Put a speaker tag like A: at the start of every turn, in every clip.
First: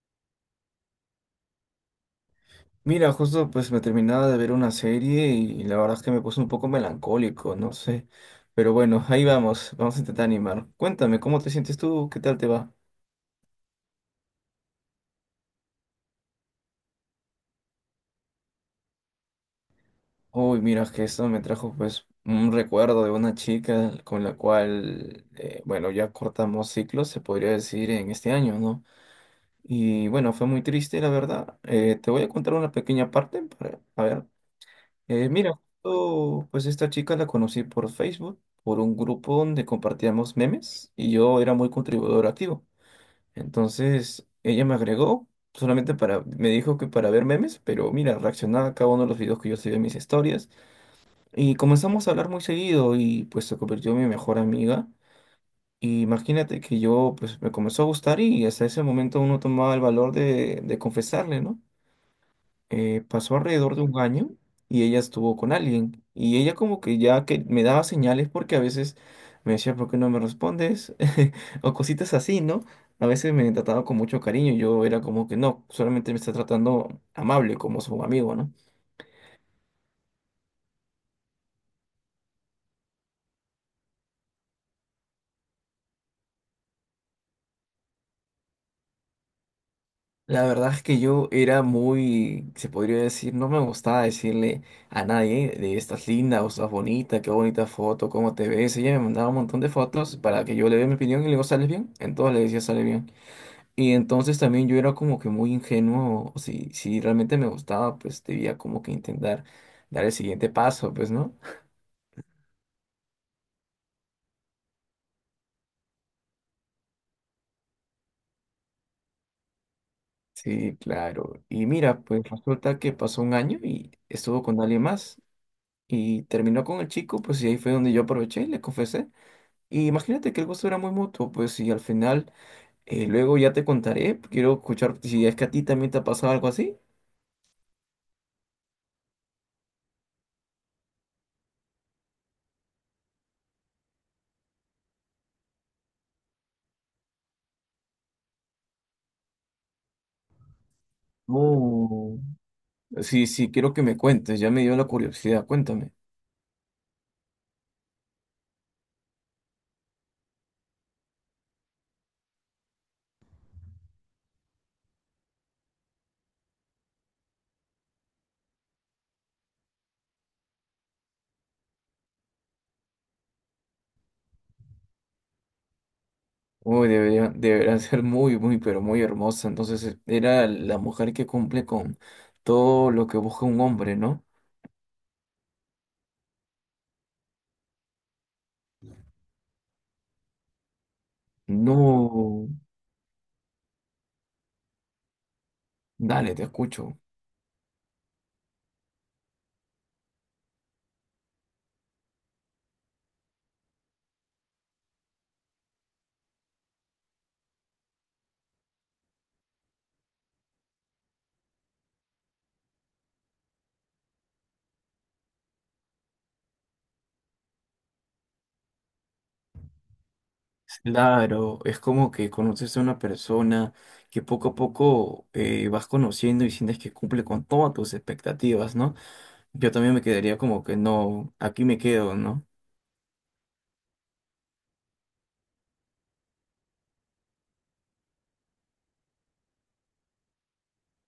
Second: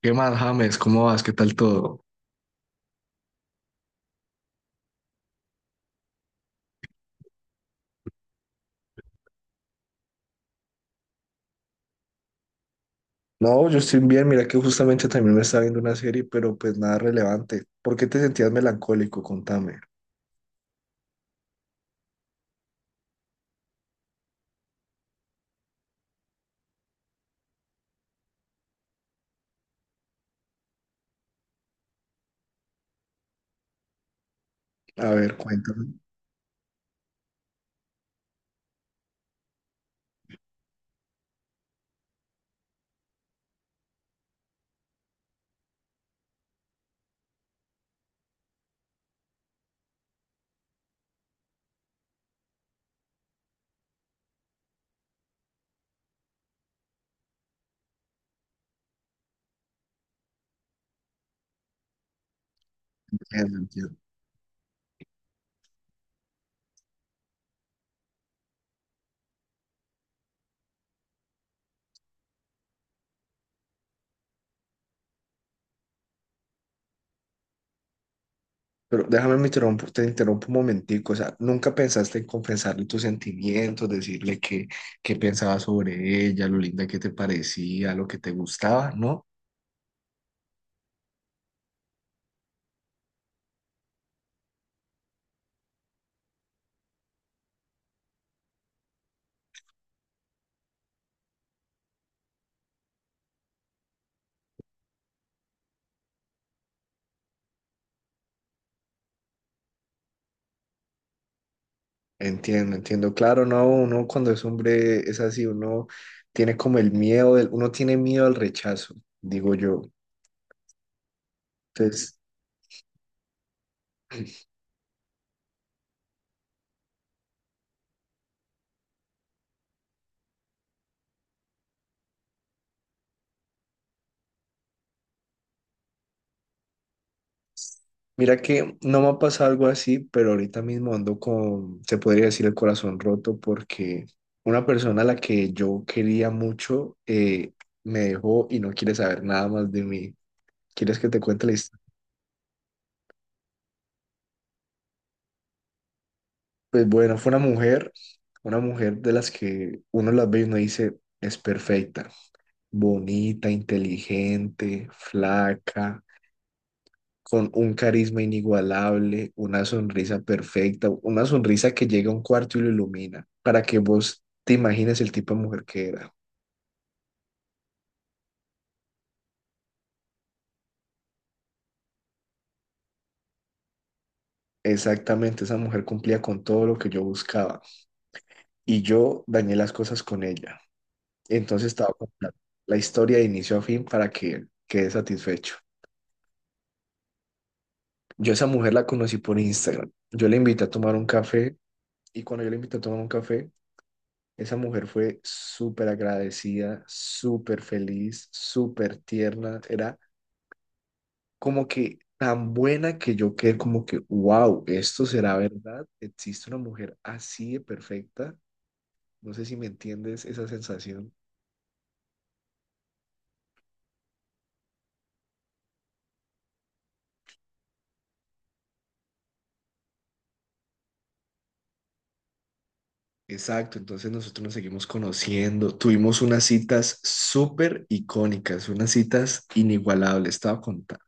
A: ¿Qué más, James? ¿Cómo vas? ¿Qué tal todo?
B: Mira, justo pues me terminaba de ver una serie y la verdad es que me puse un poco melancólico, no sé. Pero bueno, ahí vamos, vamos a intentar animar. Cuéntame, ¿cómo te sientes tú? ¿Qué tal te va?
A: No, yo estoy bien, mira que justamente también me estaba viendo una serie, pero pues nada relevante. ¿Por qué te sentías melancólico? Contame.
B: Uy, mira, que esto me trajo pues un recuerdo de una chica con la cual, bueno, ya cortamos ciclos, se podría decir, en este año, ¿no? Y bueno, fue muy triste, la verdad. Te voy a contar una pequeña parte para, a ver.
A: A
B: Eh,
A: ver,
B: mira,
A: cuéntame.
B: justo, pues esta chica la conocí por Facebook, por un grupo donde compartíamos memes y yo era muy contribuidor activo. Entonces ella me agregó solamente para, me dijo que para ver memes, pero mira, reaccionaba a cada uno de los videos que yo subía en mis historias y comenzamos a hablar muy seguido y pues se convirtió en mi mejor amiga. Y imagínate que yo pues me comenzó a gustar y hasta ese momento uno tomaba el valor de confesarle, ¿no? Pasó
A: No
B: alrededor de
A: entiendo.
B: un año y ella estuvo con alguien. Y ella como que ya que me daba señales porque a veces me decía, ¿por qué no me respondes? O cositas así, ¿no? A veces me trataba con mucho cariño y yo era como que no, solamente me está tratando amable como su amigo, ¿no?
A: Pero te interrumpo un momentico. O sea, ¿nunca pensaste en confesarle tus sentimientos, decirle qué pensabas sobre ella, lo linda que te parecía, lo que te gustaba, ¿no?
B: La verdad es que yo era muy, se podría decir, no me gustaba decirle a nadie de estas lindas o estás bonita, qué bonita foto, cómo te ves. Ella me mandaba un montón de fotos para que yo le dé mi opinión y le digo, ¿sales bien? Entonces le decía, sale bien. Y entonces también yo era como que muy ingenuo, o si realmente me gustaba, pues debía como que intentar dar el siguiente paso, pues, ¿no?
A: Entiendo, entiendo. Claro, no, uno cuando es hombre es así, uno tiene como el miedo, uno tiene miedo al rechazo, digo yo.
B: Sí, claro. Y mira,
A: Entonces,
B: pues resulta que pasó un año y estuvo con alguien más y terminó con el chico, pues y ahí fue donde yo aproveché y le confesé. Y imagínate que el gusto era muy mutuo, pues y al final, luego ya te contaré, quiero escuchar si es que a ti también te ha pasado algo así.
A: mira que no me ha pasado algo así, pero ahorita mismo ando con, se podría decir, el corazón roto porque una persona a la que yo quería mucho me dejó y no quiere saber nada más de mí. ¿Quieres que te cuente la historia?
B: Oh. Sí, sí, quiero que me cuentes, ya me dio la curiosidad, cuéntame.
A: Pues bueno, fue una mujer de las que uno las ve y uno dice, es perfecta, bonita, inteligente, flaca, con un carisma inigualable, una sonrisa perfecta, una sonrisa que llega a un cuarto y lo ilumina, para que vos te imagines el tipo de mujer que era.
B: Uy, debería, debería ser muy, muy, pero muy hermosa. Entonces era la mujer que cumple con todo lo que busca un hombre, ¿no?
A: Exactamente, esa mujer cumplía con todo lo que yo buscaba y yo dañé las cosas con ella. Entonces estaba con la,
B: No,
A: la historia de inicio a fin para que quede satisfecho.
B: dale, te escucho.
A: Yo a esa mujer la conocí por Instagram. Yo le invité a tomar un café y cuando yo le invité a tomar un café, esa mujer fue súper agradecida, súper feliz, súper tierna. Era como que tan buena que yo quedé como que, wow, esto será verdad. Existe una mujer así de perfecta. No sé si me entiendes esa sensación.
B: Claro, es como que conoces a una persona que poco a poco vas conociendo y sientes que cumple con todas tus expectativas, ¿no? Yo también me quedaría como que no, aquí me quedo, ¿no?
A: Exacto, entonces nosotros nos seguimos conociendo. Tuvimos unas citas súper icónicas, unas citas inigualables. Estaba contando.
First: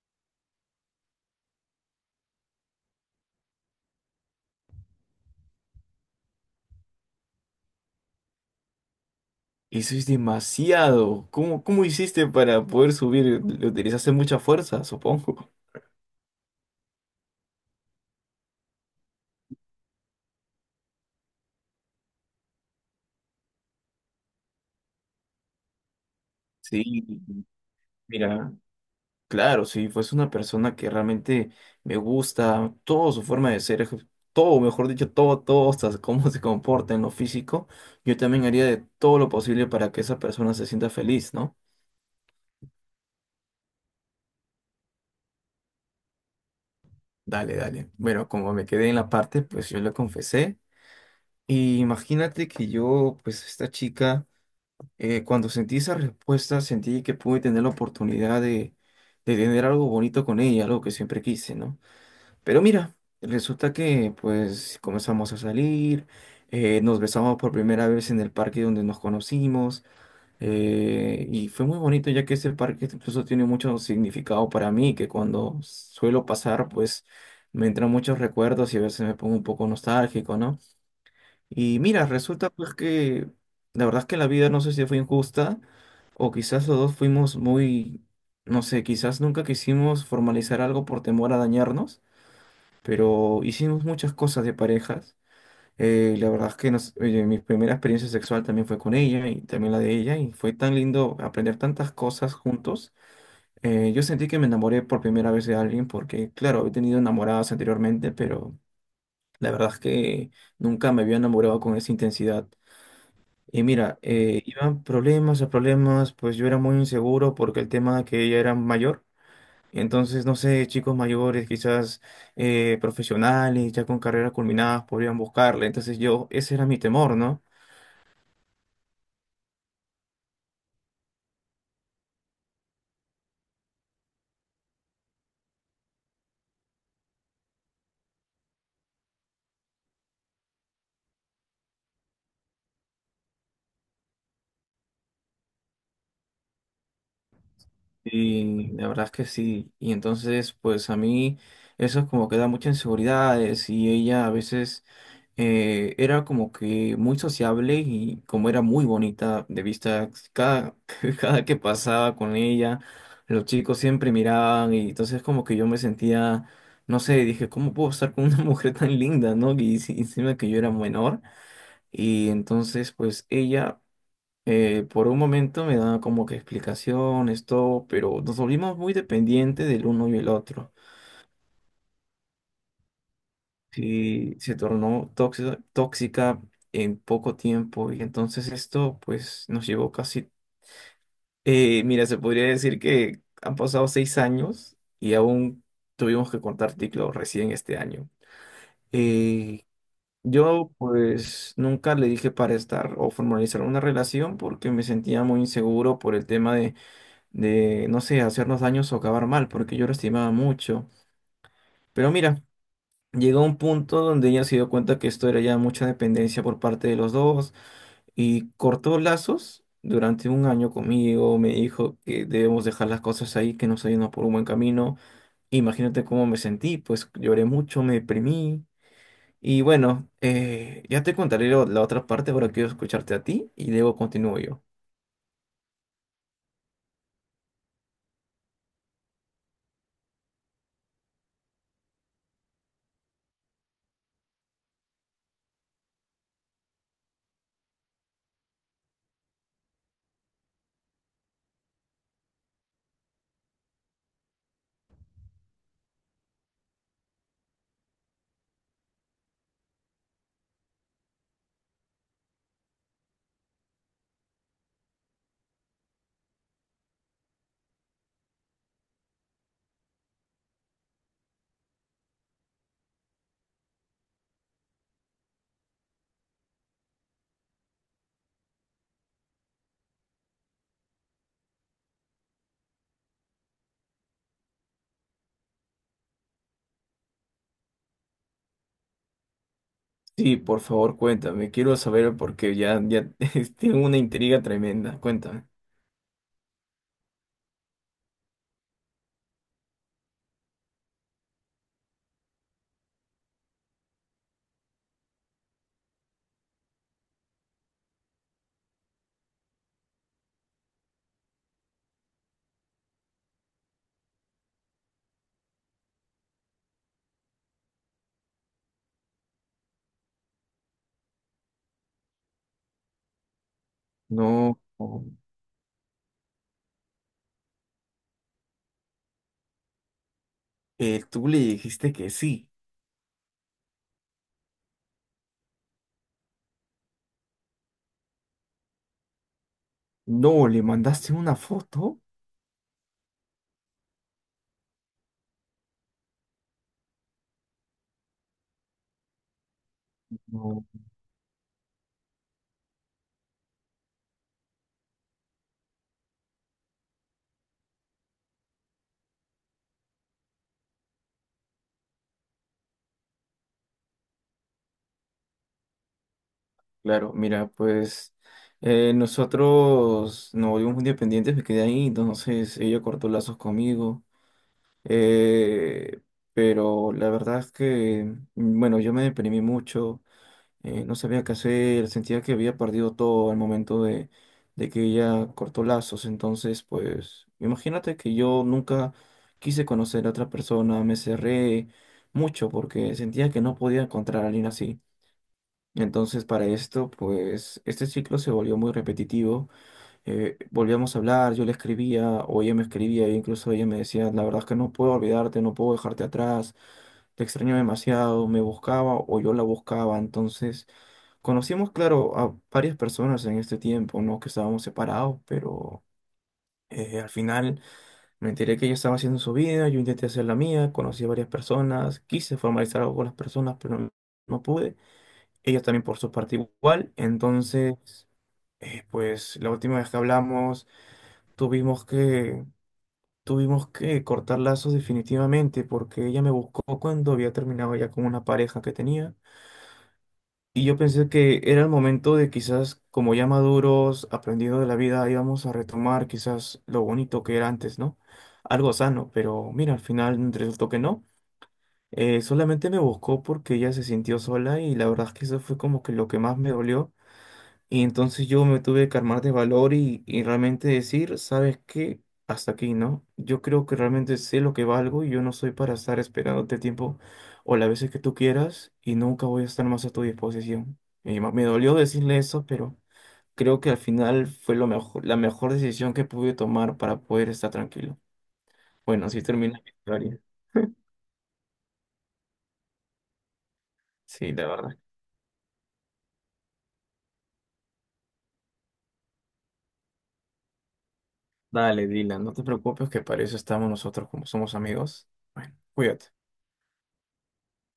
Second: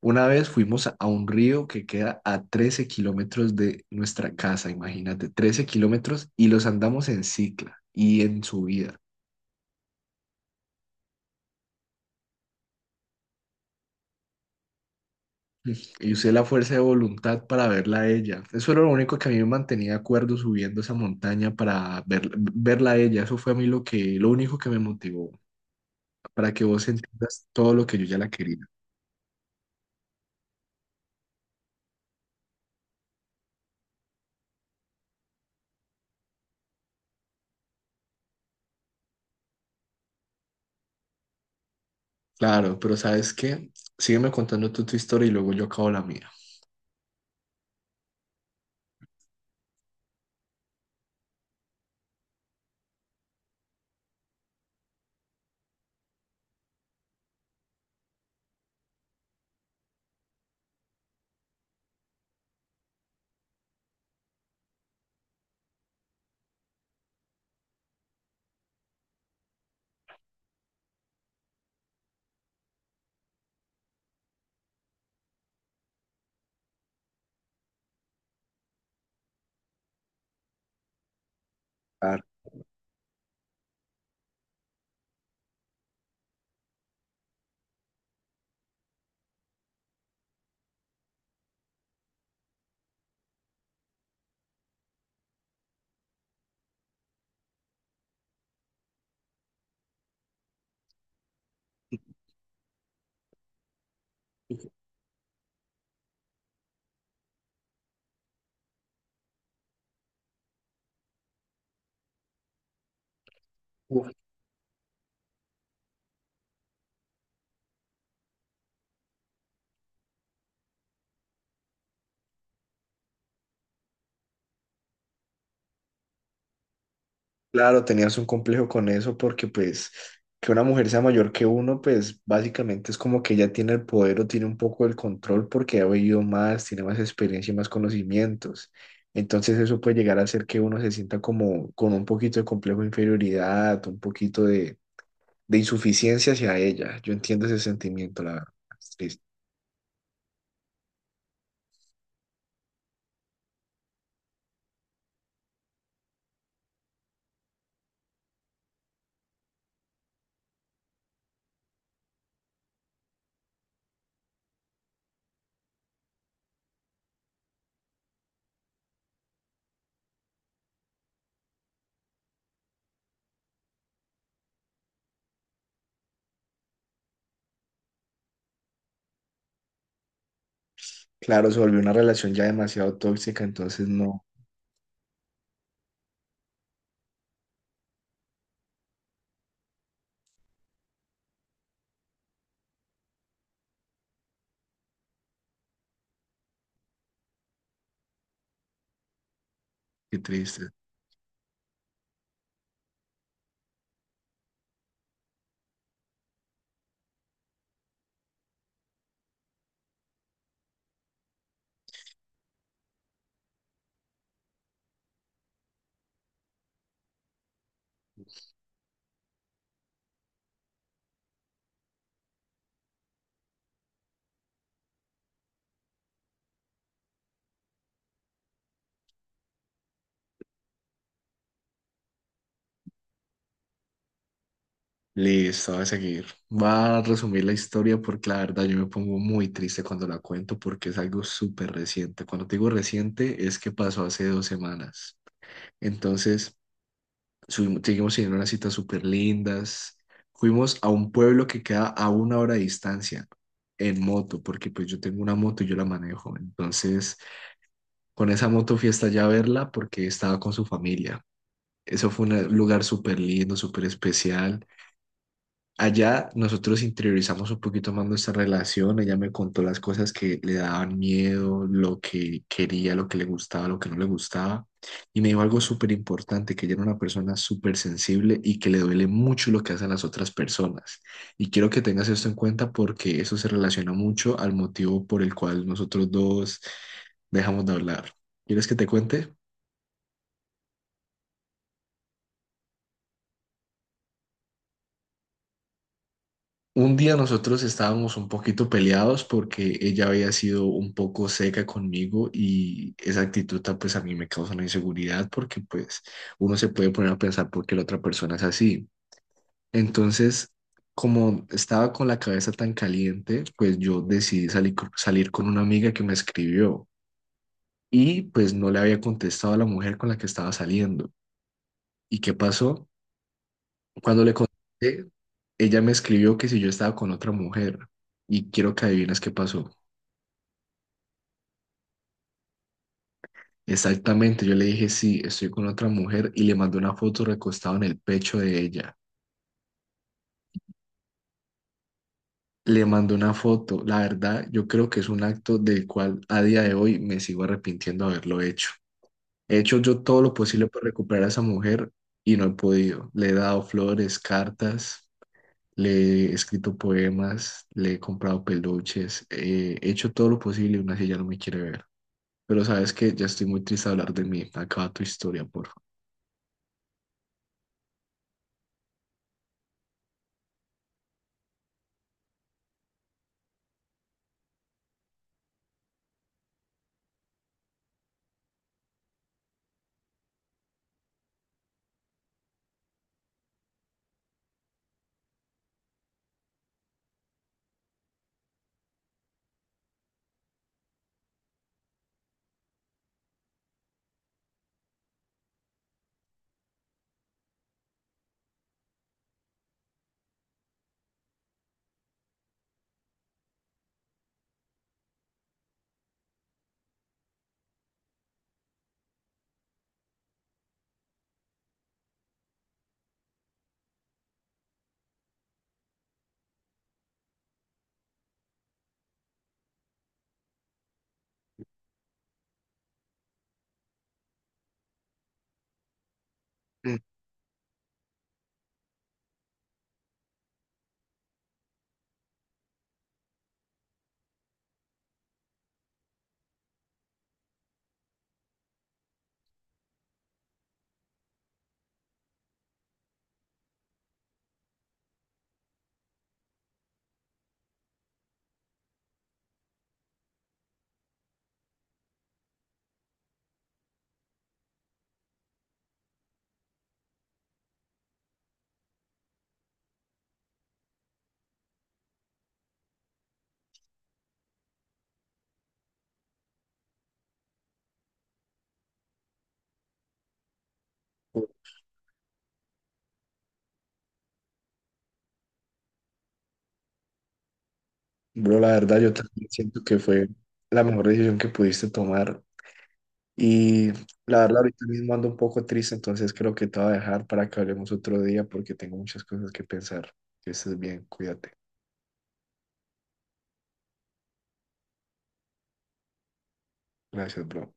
A: Una vez fuimos a un río que queda a 13 km de nuestra casa, imagínate, 13 km y los andamos en cicla y en subida.
B: Eso es demasiado. ¿Cómo hiciste para poder subir? Le utilizaste mucha fuerza, supongo.
A: Y usé la fuerza de voluntad para verla a ella. Eso era lo único que a mí me mantenía acuerdo subiendo esa montaña para verla a ella. Eso fue a mí lo que, lo único que me motivó, para que vos
B: Sí,
A: entiendas todo lo que yo ya la
B: mira.
A: quería.
B: Claro, si fuese una persona que realmente me gusta, toda su forma de ser, todo, mejor dicho, todo, todo, hasta cómo se comporta en lo físico, yo también haría de todo lo posible para que esa persona se sienta feliz, ¿no?
A: Claro, pero ¿sabes qué? Sígueme contando tú tu historia y luego yo acabo la mía.
B: Dale, dale. Bueno, como me quedé en la parte, pues yo le confesé. Y imagínate que yo, pues esta chica, cuando sentí esa respuesta, sentí que pude tener la oportunidad de tener algo bonito con ella, algo que siempre quise, ¿no? Pero mira, resulta que pues comenzamos a salir, nos besamos por primera vez en el parque donde nos conocimos y fue muy bonito ya que ese parque incluso tiene mucho significado para mí, que cuando suelo pasar pues me entran muchos recuerdos y a veces me pongo un poco nostálgico, ¿no? Y mira,
A: Claro.
B: resulta pues que la verdad es que la vida no sé si fue injusta o quizás los dos fuimos muy, no sé, quizás nunca quisimos formalizar algo por temor a dañarnos pero hicimos muchas cosas de parejas. La verdad es que oye, mi primera experiencia sexual también fue con ella y también la de ella y fue tan lindo aprender tantas cosas juntos. Yo sentí que me enamoré por primera vez de alguien porque, claro, he tenido enamoradas anteriormente, pero la verdad es que nunca me había enamorado con esa intensidad. Y mira, iban problemas a problemas, pues yo era muy inseguro porque el tema de que ella era mayor. Entonces, no sé, chicos mayores, quizás profesionales, ya con carreras culminadas, podrían buscarle. Entonces yo, ese era mi temor, ¿no?
A: Claro, tenías un complejo con eso porque pues que una mujer sea mayor que uno, pues básicamente es como que ella tiene el poder o tiene un poco el control porque ha vivido más, tiene más experiencia y más conocimientos. Entonces eso puede llegar a hacer que uno se sienta como con un poquito de complejo de inferioridad, un poquito de insuficiencia hacia ella. Yo entiendo ese sentimiento, la verdad.
B: Y la
A: Es
B: verdad es
A: triste.
B: que sí. Y entonces, pues a mí eso es como que da muchas inseguridades y ella a veces era como que muy sociable y como era muy bonita de vista, cada que pasaba con ella, los chicos siempre miraban y entonces como que yo me sentía, no sé, dije, ¿cómo puedo estar con una mujer tan linda, no? Y encima que yo era menor y entonces pues ella. Por un momento me daba como que explicaciones, todo, pero nos volvimos muy dependientes del uno y el otro.
A: Claro, se volvió una relación ya demasiado tóxica, entonces no.
B: Sí, se tornó tóxica, tóxica en poco tiempo y entonces esto pues nos llevó casi, mira, se podría decir que han pasado 6 años y aún tuvimos que cortar ciclo recién este año. Eh,
A: Qué triste.
B: yo pues nunca le dije para estar o formalizar una relación porque me sentía muy inseguro por el tema de, no sé, hacernos daños o acabar mal, porque yo lo estimaba mucho. Pero mira, llegó un punto donde ella se dio cuenta que esto era ya mucha dependencia por parte de los dos y cortó lazos durante un año conmigo, me dijo que debemos dejar las cosas ahí, que nos ayudan por un buen camino. Imagínate cómo me sentí, pues lloré mucho, me deprimí. Y bueno, ya te contaré la otra parte, ahora quiero escucharte a ti y luego continúo yo.
A: Listo, voy a seguir. Va a resumir la historia porque la verdad yo me pongo muy triste cuando la cuento porque es algo súper reciente. Cuando te digo reciente es que pasó hace 2 semanas. Entonces, seguimos teniendo unas citas súper lindas. Fuimos a un pueblo que queda a una hora de distancia en moto porque pues yo tengo una moto y yo la manejo. Entonces, con esa moto fui hasta allá a verla porque estaba con su familia. Eso fue un lugar súper lindo, súper especial. Allá nosotros interiorizamos un poquito más nuestra relación, ella me contó las cosas que le daban miedo, lo que quería, lo que le gustaba, lo que no le gustaba, y me dijo algo súper importante, que ella era una persona súper sensible y que le duele mucho lo que hacen las otras personas. Y quiero que tengas esto en cuenta porque eso se relaciona mucho al motivo por el cual nosotros dos dejamos de hablar. ¿Quieres que te cuente?
B: Sí, por favor, cuéntame. Quiero saber porque ya, ya tengo una intriga tremenda. Cuéntame.
A: Un día nosotros estábamos un poquito peleados porque ella había sido un poco seca conmigo y esa actitud pues a mí me causa una inseguridad porque pues uno se puede poner a pensar por qué la otra persona es así. Entonces, como estaba con la cabeza tan caliente, pues yo decidí salir, salir con una amiga que me escribió y pues no le había contestado a la mujer con la que estaba saliendo. ¿Y qué pasó? Cuando le
B: No,
A: conté, ella me escribió que si yo estaba con otra mujer y quiero que adivines qué pasó.
B: tú le dijiste que sí.
A: Exactamente, yo le dije sí, estoy con otra mujer y le mandé una foto recostado en el pecho de ella.
B: No, le mandaste una foto.
A: Le mandé una foto, la verdad, yo creo que es un acto del cual a día de hoy me sigo arrepintiendo de haberlo hecho. He hecho yo todo lo
B: No.
A: posible por recuperar a esa mujer y no he podido. Le he dado flores, cartas, le he escrito poemas, le he comprado peluches, he hecho todo lo posible y aún así ella no me quiere ver. Pero sabes que ya estoy muy triste de hablar de mí. Acaba tu historia, por favor.
B: Claro, mira, pues nosotros nos volvimos muy dependientes, me quedé ahí, entonces ella cortó lazos conmigo. Eh, pero la verdad es que, bueno, yo me deprimí mucho. No sabía qué hacer, sentía que había perdido todo al momento de, que ella cortó lazos. Entonces, pues, imagínate que yo nunca quise conocer a otra persona, me cerré mucho porque sentía que no podía encontrar a alguien así. Entonces, para esto, pues, este ciclo se volvió muy repetitivo. Volvíamos a hablar, yo le escribía o ella me escribía, e incluso ella me decía, la verdad es que no puedo olvidarte, no puedo dejarte atrás, te extraño demasiado, me buscaba o yo la buscaba, entonces. Conocimos, claro, a varias personas en este tiempo, ¿no? Que estábamos separados, pero al final me enteré que ella estaba haciendo su vida, yo intenté hacer la mía, conocí a varias personas, quise formalizar algo con las personas, pero no, no pude. Ella también por su parte igual,
A: Mm.
B: entonces, pues la última vez que hablamos tuvimos que, tuvimos que cortar lazos definitivamente, porque ella me buscó cuando había terminado ya con una pareja que tenía. Y yo pensé que era el momento de quizás, como ya maduros, aprendiendo de la vida, íbamos a retomar quizás lo bonito que era antes, ¿no? Algo sano, pero mira, al final resultó que no. Solamente me buscó porque ella se sintió sola y la verdad es que eso fue como que lo que más me dolió, y entonces yo me tuve que armar de valor y realmente decir, ¿sabes qué? Hasta aquí, ¿no? Yo creo que realmente sé lo que valgo y yo no soy para estar esperándote tiempo o las veces que tú quieras y nunca voy a estar más a tu disposición. Y me dolió decirle eso, pero creo que al final fue lo mejor, la mejor decisión que pude tomar para poder estar tranquilo.
A: Bro, la verdad,
B: Bueno,
A: yo
B: así
A: también
B: termina mi
A: siento que
B: historia.
A: fue la mejor decisión que pudiste tomar. Y
B: Sí,
A: la
B: la
A: verdad,
B: verdad.
A: ahorita mismo ando un poco triste, entonces creo que te voy a dejar para que hablemos otro día porque tengo muchas cosas que pensar. Que estés bien, cuídate.
B: Dale, Dylan, no te preocupes que para eso estamos nosotros como somos amigos. Bueno, cuídate.
A: Gracias, bro.